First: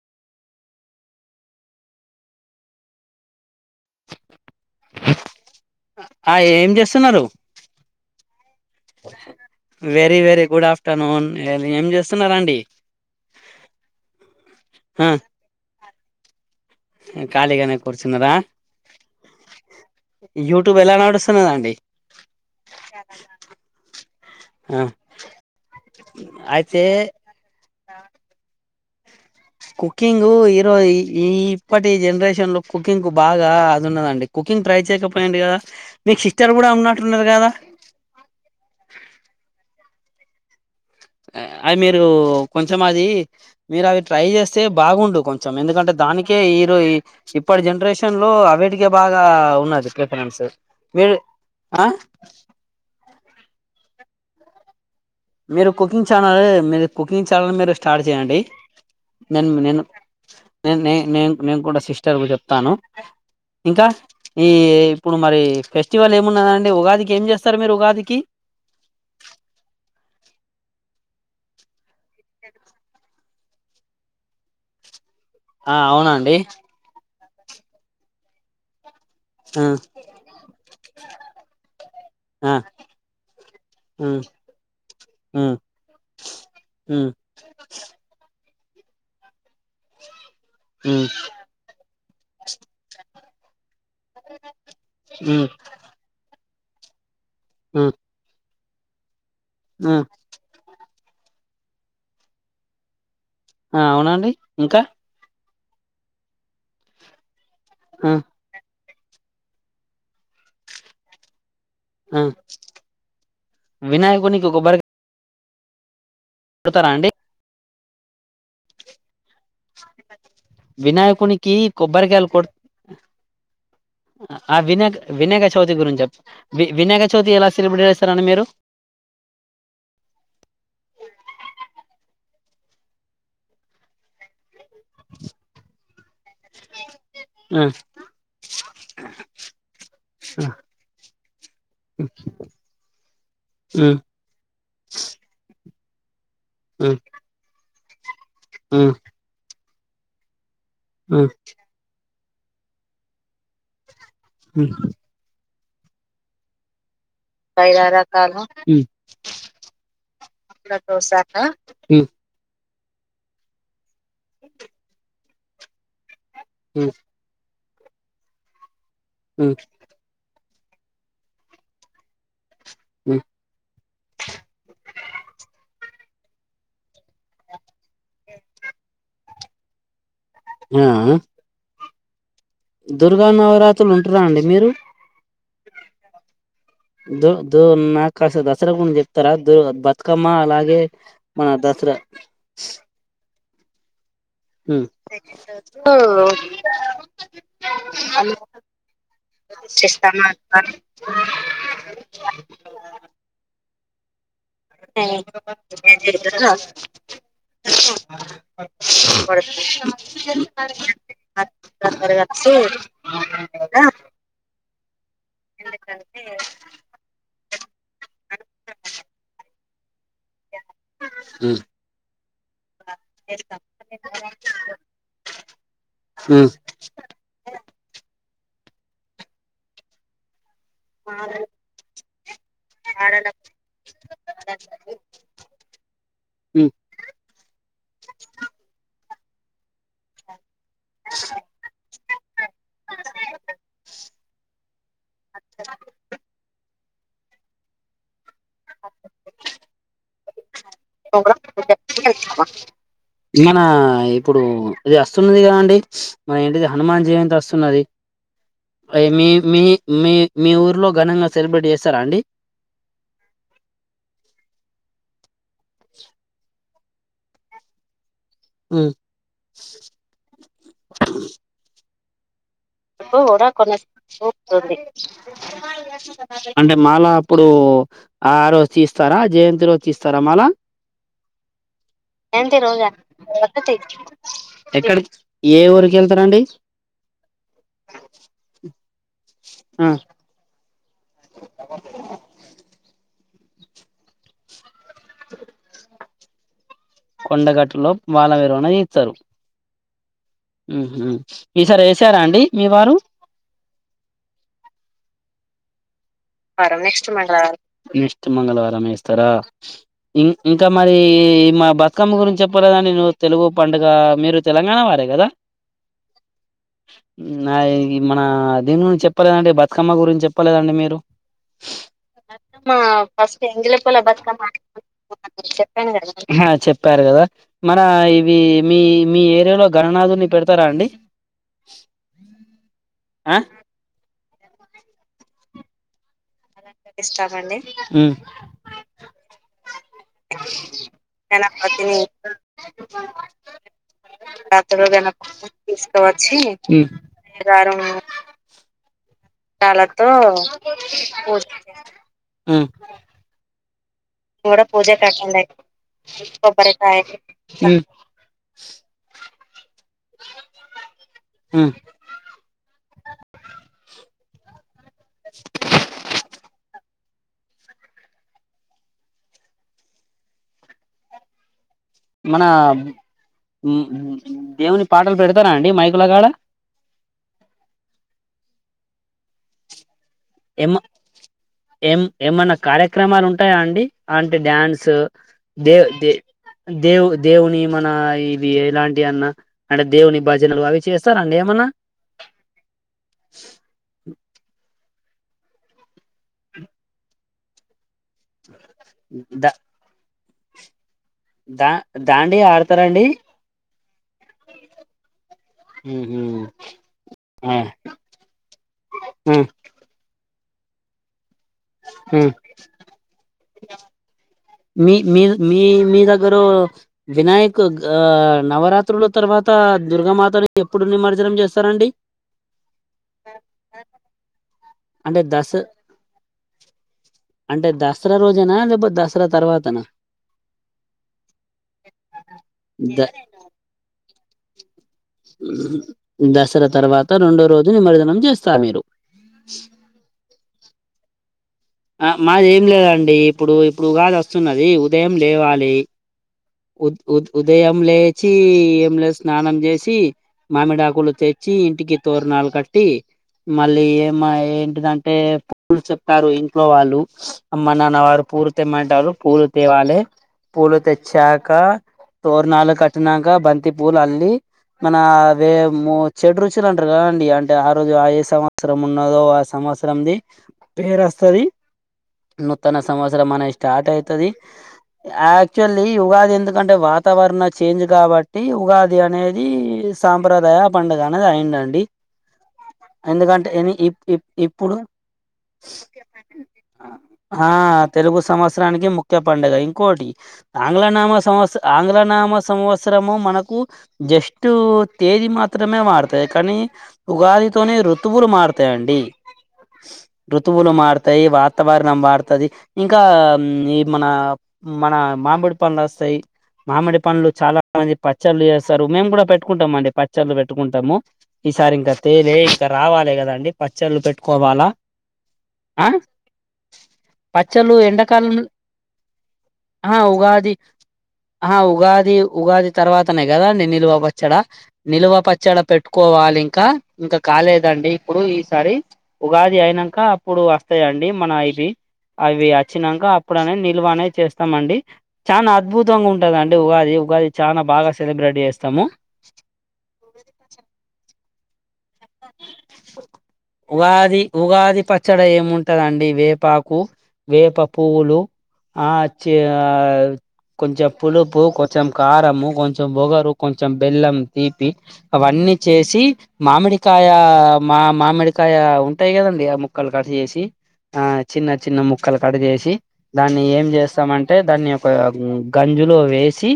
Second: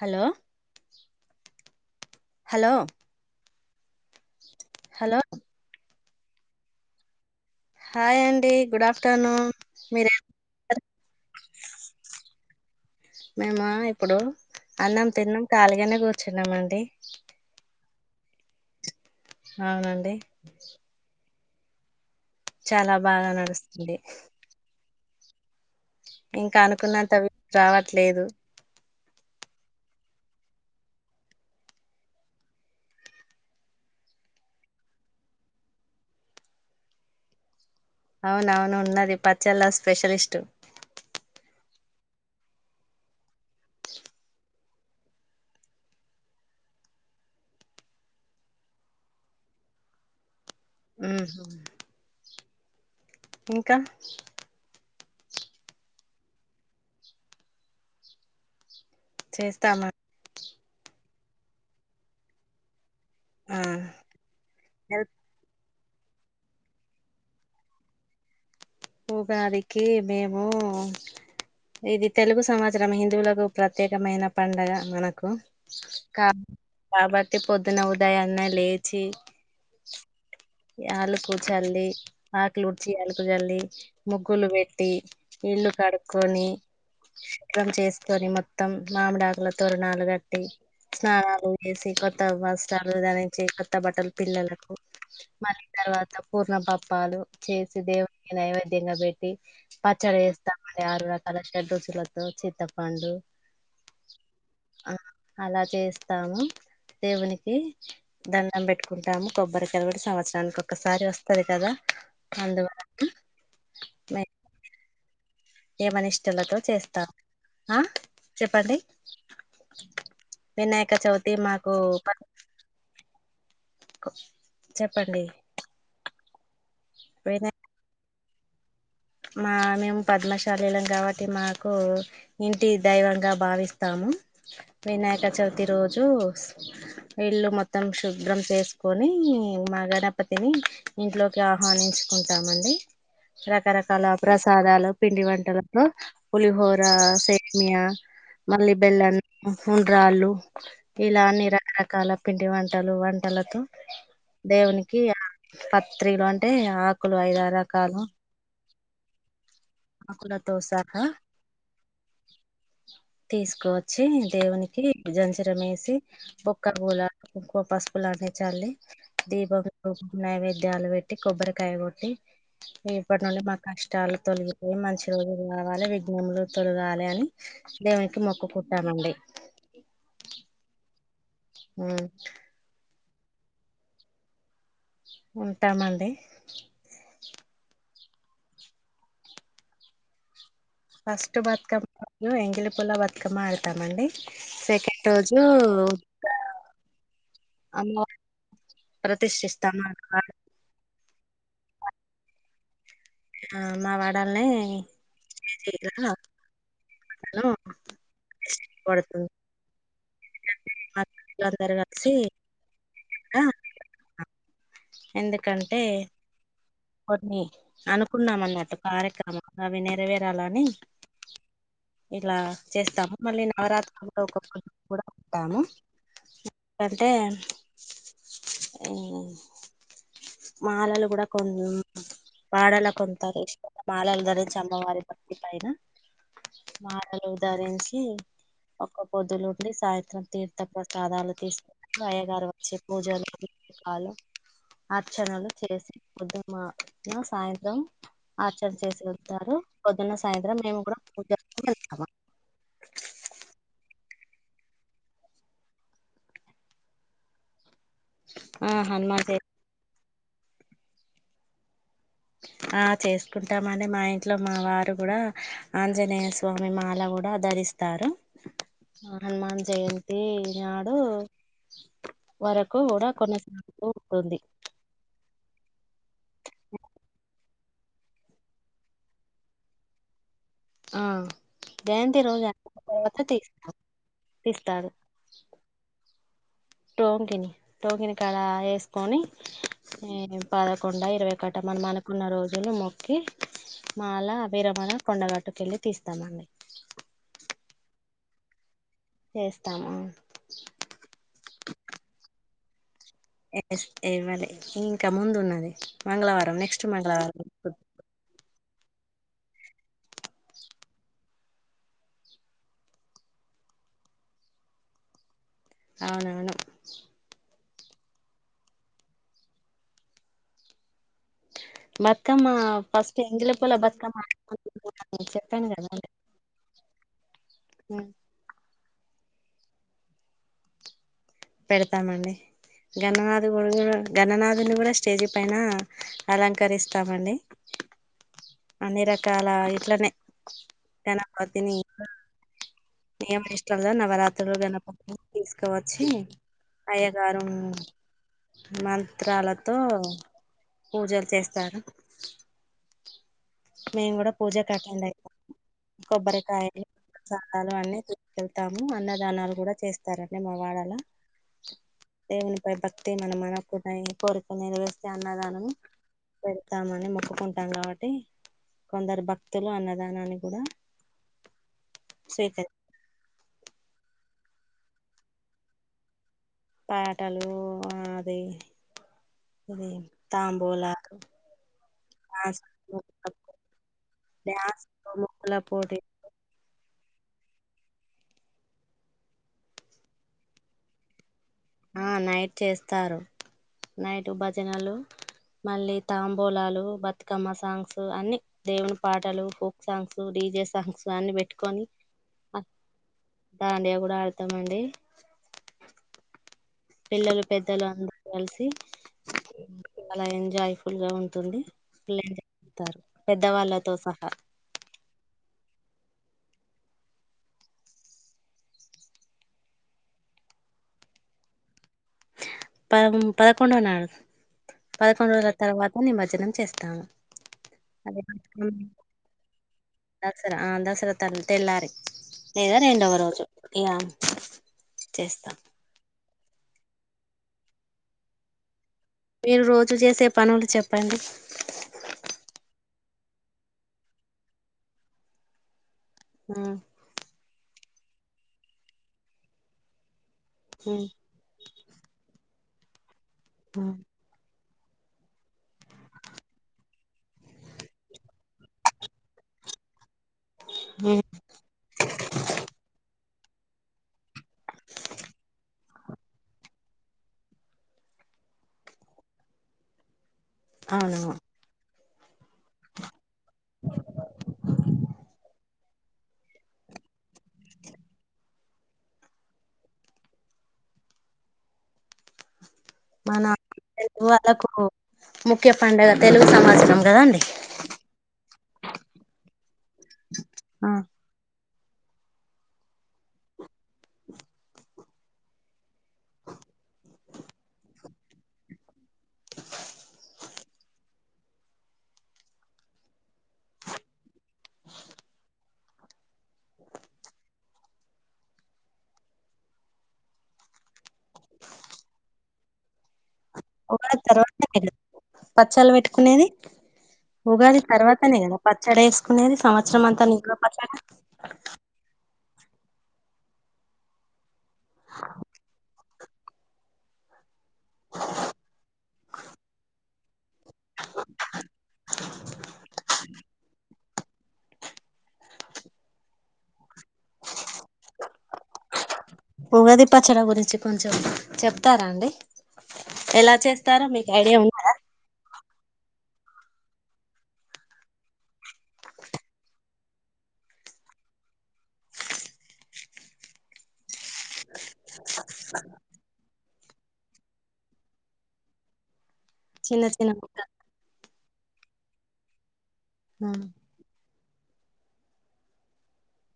Hello hello hello ఆ ఏం చేస్తున్నారు హాయ్ అండి గుడ్ ఆఫ్టర్నూన్ మీరే వెర వెర గుడ్ ఆఫ్టర్నూన్ స్తున్నారండి మేము ఇప్పుడు అన్నాం తిన్నాం కాళగానే కూర్చున్నామ అండి కళగానే కోర్చినార అవునండి మదండి చాలా బాగా నడుస్తుంది అ ఇంకా అనుకున్నంతవి రావట్లేదు కుకింగ్ ఈరోజ ఈ ఈ ఇప్పటి జనరేషన్ లో కుకింగ్ కు బాగా అదిన్నదండి కుకింగ్ ట్రై చేయకపోయింది కదా మీకు సిస్టర్ కూడా ఉన్నట్టున్నారుది కదా అవున అవును ఉన్నది పచ్చళ్ళ స్పెషలిస్ట్ అవి మీరు కొంచం అది మీరు అవి ట్రై చేస్తే బాగుడు కొంచెం ఎందుకంటే దానికే ఈరోజ ఇప్పటి జనరేషన్ లో అవిటికే బాగా ఉన్నది ప్రిఫరెన్స్ వరు మ్మ్. ఆ ఇంకా మీరు కుకింగ్ ఛానల్ మీరు కుకింగ్ ఛానల్ మీరు స్టార్ట్ చేయండి నేను నేను చేస్తామా నే నేను నేను కూడా సిస్టర్ కు చెప్తాను ఆ. ఇంకా ఈ ఇప్పుడు మరి ఫెస్ట్ ఇస్టివల్ ఏమిన్నండి ఉగాదికి ఏం చేస్తారు మీరు ఉగాదికి ఉగాదికి మేము ఇది తెలుగు సమాచారంం హిందువులకు ప్రత్యేకమైన పండగ మనకు ఆ అవునండి కాబట్టి టి పొద్దున ఉదాయ అన్న లేచి ఆ ఆలుకు చల్లి ఆ ఆకులుడ్చి ఆలుకు చల్లి ఉమ్ ముగ్గులు పెట్టి ఉమ్ ఇళ్లుు కడుక్కొని ఉమ్ శుభ్రం చేసుకొని మొత్తం మామిడాకుల తోరణాలు కట్టి ఉమ్ స్నానాలు చేసి కొత్త వస్తాలు దానికి వచ్చ కొత్త బట్టలు పిల్లలకు ఉమ్ మరి తర్వాత పూర్ణపప్పాలు చేసి ఉమ్ దేవుడి నైవేద్యంగా పెట్టి ఉమ్ పచ్చడి వేస్తాం ఆరు రకాల షాద్రుచులతో లతో చింతప్పండు ఆ అవునండి ఇంకా అలా చేస్తాము దేవునికి ఆ దండం పెట్టుకు కుంటాము కొబ్బరికాయలు కూడా సంవత్సరానికి ఒకక్కసారి వస్తుంది కదా అందువల్ల వినాయకనికుబ ఏమని ఇష్టలతో కొడతారా చేస్తా అండి ఆ చెప్పండి వినాయక చవితి వినాయకునికి మాకు ప కొబ్బరికాయలు కొ ఆ వినాయక చెప్పండి వినాయక చౌతి గురు చెప్ వి వినాయక చవితి ఎలా వినా సెలబ్రేట్ చేస్తార అని మీరు మా మేము పద్మశాలీలం కాబట్టి మాకు ఇంటి దైవంగా భావిస్తాము వినాయక చవితి రోజు ఇల్లు ఉమ్ మొత్తం శుభ్రం చేసుకొని మా గణపతిని ఇంట్లోకి ఆహ్వానించ కుంటామండి రకరకాల ఉమ్ కళ ప్రసాదాలు పిండి వంట పులిహోర ఉమ్ సేమియ మళ్ళీ ఉమ్ బెల్లం ఉండ్రాళ్లుు ఇలా ఉమ్ అన్ని రకరకాల పింటి వంటలు వంటలతో ఉమ్, దేవునికి పత్రలు అంటే ఆ ఐదుర్రు రకల్లు ఆకులతో సహా దోశ హ్మ్మ్ తీసుకువచ్చి దేవునికి జంచరం వేసి బొక్క ఉమ్, గోలా కుంకుమ పసుపులన్నే చల్లి ఉమ్, దీపం నైవేద్యాలు పెట్టి కొబ్బరికాయ కొట్టి ఉమ్. ఇప్పటి నుండి మా కష్టాలు తొలుగి మంచి రోజులు రావాలి విఘ్ఞములు తొలగాలి అని దేవునికి మొక్కు కుట్టామండి [inaudible] ఆ ఉమా దుర్గా నవరాత్రులు ఉంటురా అండి మీరు ఉంటామండి దూ దూ నాకు కాస దసరా గుంచి చెప్తారా దూ బతుకమ్మ అలా ఫస్ట్ బతుకమ్మ ఎంగిలి పూల బతుకమ్మ ఆడతామండి హ్మ్మ్ సెకండ్ రోజు అమ్మవారి ప్రతిష్ఠిస్తాం మా చస్తస్తామా వాడ- మా వాడల్ని కేజీగా [unintelligible] తను పడుతుంది [unintelligible] మా అందరు కలిసి ఇలా, [unintelligible] ఎందుకంటే కొన్ని అనుకున్నామ అన్నట్టు కార్యక్రమాలు అవి నెరవేరాలని ఉమ్, ఇలా చేస్తాము మళ్ళీ నవరాత్రులో ఒక కూడా ఉంటాము ఉమ్, అంటే అ మాలలు కూడా కొ వాడలా కొంతారు ఇష్ట మాలలు ధరించి అమ్మవారి పతి పైన ఉమ్. మాడలు ధరించి ఒక పొద్దులు సాయంత్రం తీర్థ ప్రసాదాలు తీసుకు అయ్యగారు వచ్చే పూజలు పకాలు ఆచరణలు చేసిద్ సాయంత్రం ఆర్చర్ చేసి వతారు పొద్దున్న సాయంత్రం మేము కూడా పూజ వెళ్తాము మనా ఇప్పుడు ఇది వస్తున్నది కాదండి మన ఏంటిది హనుమాన్ జయంతి వస్తున్నది ఆ అ హనుమాన్ మీ జయ మీ మీ ఊర్లో ఘనంగా సెలబ్రేట్ చేసి ఆ చేసుకుంటామని మా ఇంట్లో మా వారు కూడా ఆంజనేయ స్వామి మేమాల కూడా ఆ ధరిస్తారు ఉమ్. హనుమాన్ జయంతి నాడు వరకు ఎప్పు కూడా కొనసాగుతూ ఉంటుంది కొన్నితుంది అంటే మాలా అప్పుడు ఆ రోజు తీస్తారా జయంతి రోజు తీస్తారా మాలా ఆ జయంతి రోజు ఏ రజ అయిపోయిన తర్వాత తీస్తాం తీస్తాడు ఎక్కడి ఏ ఊరిక వెళ్తారండి టోంగిని టోంగిని కడ వేసుకొని ఆ, పద కొడా ఇరవై కట మనం అనుకున్న రోజులు మొక్కి మాల భిరమణ కొండగట్టుక వెళ్ళి తీస్తామండి కొండగట్టులో మాల విరవణ ఇస్తారు [unintelligible] ఈ సారి వేసారా అండి మీ వారు ఇవ్వలే ఇంకా ముందు ఉన్నది మంగళవారం నెక్స్ట్ మంగళ మంగళవారం నెక్స్ట్ మంగళవారం వేస్తారా ఇం ఇంకా మరి మా బతుకమ్మ గురించి చెప్పలేదండి నువ్వు తెలుగు పండుగ మీరు తెలంగాణ వారే కదా అవునవును నా ఈ మన దీని గురించి చెప్పలేదండి బతుకమ్మ గురించి చెప్పలేదండి మీరు బతుకమ్మ ఫస్ట్ ఎంగిలి పుల బతుకమ్మ చెప్పాను కదండి హు చెప్పారు రు కదా మన ఇవి మీ మీ ఏరియాలో గణనాధుని పెడతారా అండి పెడతామండి ఆ గణనాది గణనాథుని కూడా స్టేజీ పైన అలంకరిస్తామండి హ్మ్. అన్ని రకాల ఇట్లనే గణపతిని నియమనిష్టలతో నవరాత్రులు గణపతిని తీసుకువచ్చి హ్మ్. అయ్యగారు హళ్ చాలాతో చేస్తారు మేము కూడా [unintelligible] పూజకు పూజ అటెండ్ అయితాం కాట్టలే కొబ్బరికాయలు కొబ్బరకాయలు ప్రసాదాలు అన్నీ తీసుకెళ్తాము అన్నదానాలు కూడా చేస్తారండి మా వాడలో హ్మ్. దేవుని పై భక్తి మనం అనుకున్న ఇ కోరుకు న్నయి నేరవేరితే అన్నదానం పెడతామని మొక్కు ఒప్పుకుంటాం కాబట్టి కొందరు భక్తులు అన్నదానాన్ని కూడా మన స్వీకరి దేవుని పాటలు పెడతారా అండి మైకులకాడ పాటలు అది ఇది ఎమ్ తాంబూలాలు ఏం ఏమన్నా డాన్స్ కార్యక్రమాలు ఉంటాయా అండి అంటి డ్యాన్స్ ముగ్గుల దేవ్ పోటీ దే దేవు దేవుని మన ఇది ఎలాంటి అన్నా అంటే దేవుని భజనలు అవి చేస్తారా ఆ నైట్ చేస్తారు నైట్ భజనలు మళ్ళీ తాంబూలాలు బతుకమ్మ సాంగ్స్ అన్ని దేవుని పాటలు the folk songs DJ songs అన్ని దా పెట్టుకొని దాండియా ఆడతారాండి దాండియా కూడా ఆడతామండి ఉహు పిల్లలు ఆ పెద్దలు అందరు కలిసి ఉ అలా ఎంజాయ్ ఫుల్ గా ఉంటు ది ఉ ప్లేచేస్తారు పెద్దవాళ్ళతో సహా మీ మీ మీ మీ దగ్గరో వినాయక్ నవరాత్రుల తర్వాత దుర్గామాతని ఎప్పుడు నిమజ్జనం చేస్తారండి పద పదకొండో నాడు అంటే పదకొండు దస రోజుల తర్వాత నిమజ్జనం చేస్తాము అంటే దసరా అదే రోజెనా లేకపోతే దసరా తర్వాతనా దసరా ఆ దసరా తల్ తెల్లారి లేదా రెండవ ద రోజు ఇక దసరా తర్వాత రెండో రోజు నిమర్జనం చేస్తా మీరు మీరు రోజు చేసే పని ఒకటి చెప్పండి ఆ మాది ఏం లేదండి ఇప్పుడు ఇప్పుడుగాదు వస్తున్నది ఉదయం లేవాలి ఉమ్ ఉ ఉ ఉదయం లేచి ఏమి లే స్నానం చేసి మామిడ ఉమ్ ఆకులు తెచ్చి ఇంటికి తోరణాలు కట్టి మళ్ళీ ఏమ ంటే పుల్ చెప్తారు ఇం [unintelligible] లో వాళ్ళు అమ్మ నాన్న వారు పూలు తెమ్మంటారు పూలు తేవాలే పూలు ఉమ్ తెచ్చాక తోరణాలు కట్టినాక బంతి పూలు అల్లి మన వేము షడ్ రుచులు అంటారు కదండి అంటే ఆ రోజు ఆ ఏ సంవత్సరం ఉన్నదో ఆ అ సంవత్సరంది పేరు అవును వస్తది నూతన సంవత్సర మ స్టార్ట్ అవుతుది ఆక్చుల్ ఉగాది ఎందుకంటే వాతావరణ చేంజ్ కాబట్టి ఉగాది అనేది సాంప్రదాయ పండుగనేది అయిండండి మన ఇప్ వాళ్ళకు ఇప్పుడు ముఖ్య పండగ తెలుగు సమాచారం కదాండి ఆ తెలుగు సంవత్సరానికి ముఖ్య పండుగ ఇంకోటి ఆంగ్ల నామ సంవత్సర ఆంగ్ల నామ సంవత్సరము మనకు జస్ట్ తేదీ మాత్రమే మారుతుంది కానీ ఉగాదితోనే ఋతువులు మారుతాయండి ఋతువులు మత వతాయి వాతావరణం వాడుతుది ఇంకా ఈ మన మన మామిడి పండ్లు వస్తాయి మామిడి పంలు చాలా మంది పచ్చళ్ చేస్తారు మేము కూడా పెట్టుకుంటాం అండి పచ్చళ్ళు పెట్టుకుంటాము ఈసారి ఇంకా తేలే ఇంకా రావాలే కదాండి పచ్చళ్ళు పెట్టుకోవాలా చల్ల ఆ పెట్టుకునేది పచ్చళ్ళు పోగాది ఎండాకాలం తర్వాతనే కదా పచ్చడి వేసుకునేది ఆ సంవత్సరం అంతా ఉగాది నీట్లో పచ్చడి ఆ ఉగాది ఉగాది తర్వాతనే కదం నిల్వ పచ్చడా నిల్వ పచ్చడి పెట్టుకు పోవాలి ఇంకా ఇంకా కాలేదండి ఇప్పుడు ఈసారి ఉగాది అయినాక ఇప్పుడు వస్తాయిండి మన ఇవి అవి వచ్చినాక అప్పుడనే నిల్వ అనే చేస్తామండి చాలా అద్భుతంగా ఉంటదండి ఉగాది ఉగాది చాలా బాగా సెలబ్రేట్ చేస్తాము ఉగాది పాచ్చడా గురించి కొంచ చె తారా అండి ఎలా చేస్తారో మీకు ఐడియా ఉన్నదా వదండి వేపాకు వేప పువులు ఆచ్చ కొంచెం పులుపు కొంచెం కారము కొంచెం బొగరు కొంచెం బెల్లం తీపి అవన్నీ చేసి మామిడి మకాయ మా మామిడికాయ ఉంటాయి కదంీ ఆ ముక్కలు చిన్న కట్ చిన్న చేసి ముక్కలు ఆ చిన్న చిన్న ముక్కలు కడ చేసి దాన్ని ఏం చేస్తామంటే అంటే దాన్ని ఒక గంజులో వేసి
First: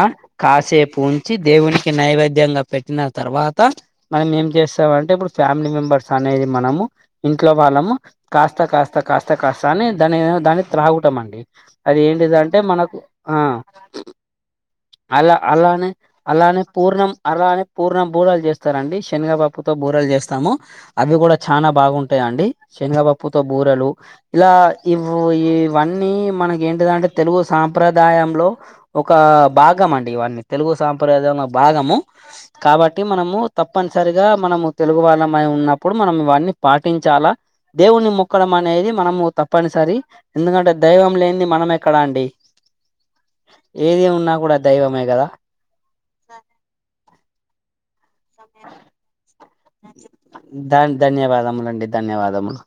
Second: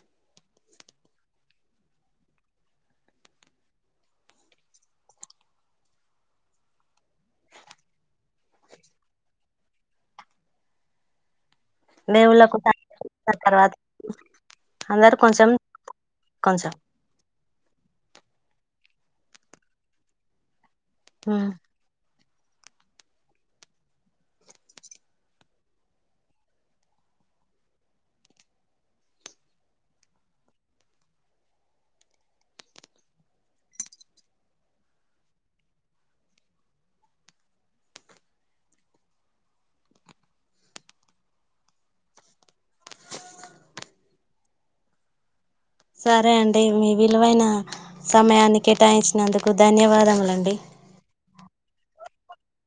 ఆ కాసేపు ఉంచి దేవునికి నైవేద్యంగా పెట్టిన తర్వాత మనం చేస్తాంటే ఇప్పుడు ఫ్యామిలీ మెంబర్స్ అనేది మనము ఇంట్లో వాళ్ళము కాస్త కాస్త కాస్త కాస్త అని దాని దాన్ని త్రాగటం అండి అది ఏంటిది దేవుళ్ళకు అంటే మనకు తాంబూలాలు ఆ తర్వాత అందరు అల్ కొంచెం అల్లానే అల్లాహనే కొంచెం పూర్ణం అల్లానే పూర్ణం బూరలు చేస్తారండి శనగబాప్పుతో బూరలు చేస్తాము అవి కూడా చాలా బాగుంటా ఉంటాయండి శనగపప్పుతో బూరెలు ఇలా ఇ ఇవన్నీ మనక ఏంటిదంటే తెలుగు సాంప్రదాయంలో ఒక భాగం అండి ఇవన్నీ తెలుగు సాంప్రదాయంలో భాగము కాబట్టి మనము తప్పనిసరి మనము తెలుగు వాళ్ళ ఉన్నప్పుడు మనం వాడిని పాటించాలా దేవుని మొక్కడం అనేది మనం తప్పనిసరి ఎందుకంటే దైవం లేనిది మనం ఎక్కడా అండి ఏది ఉన్నా కూడా దైవమే కదా సరే అండి మీ విలువైన సమయాన్ని కేటాయించినందుకు ధన్యవాదములండి న్ ధన్యవాదములండి ధన్యవాదములు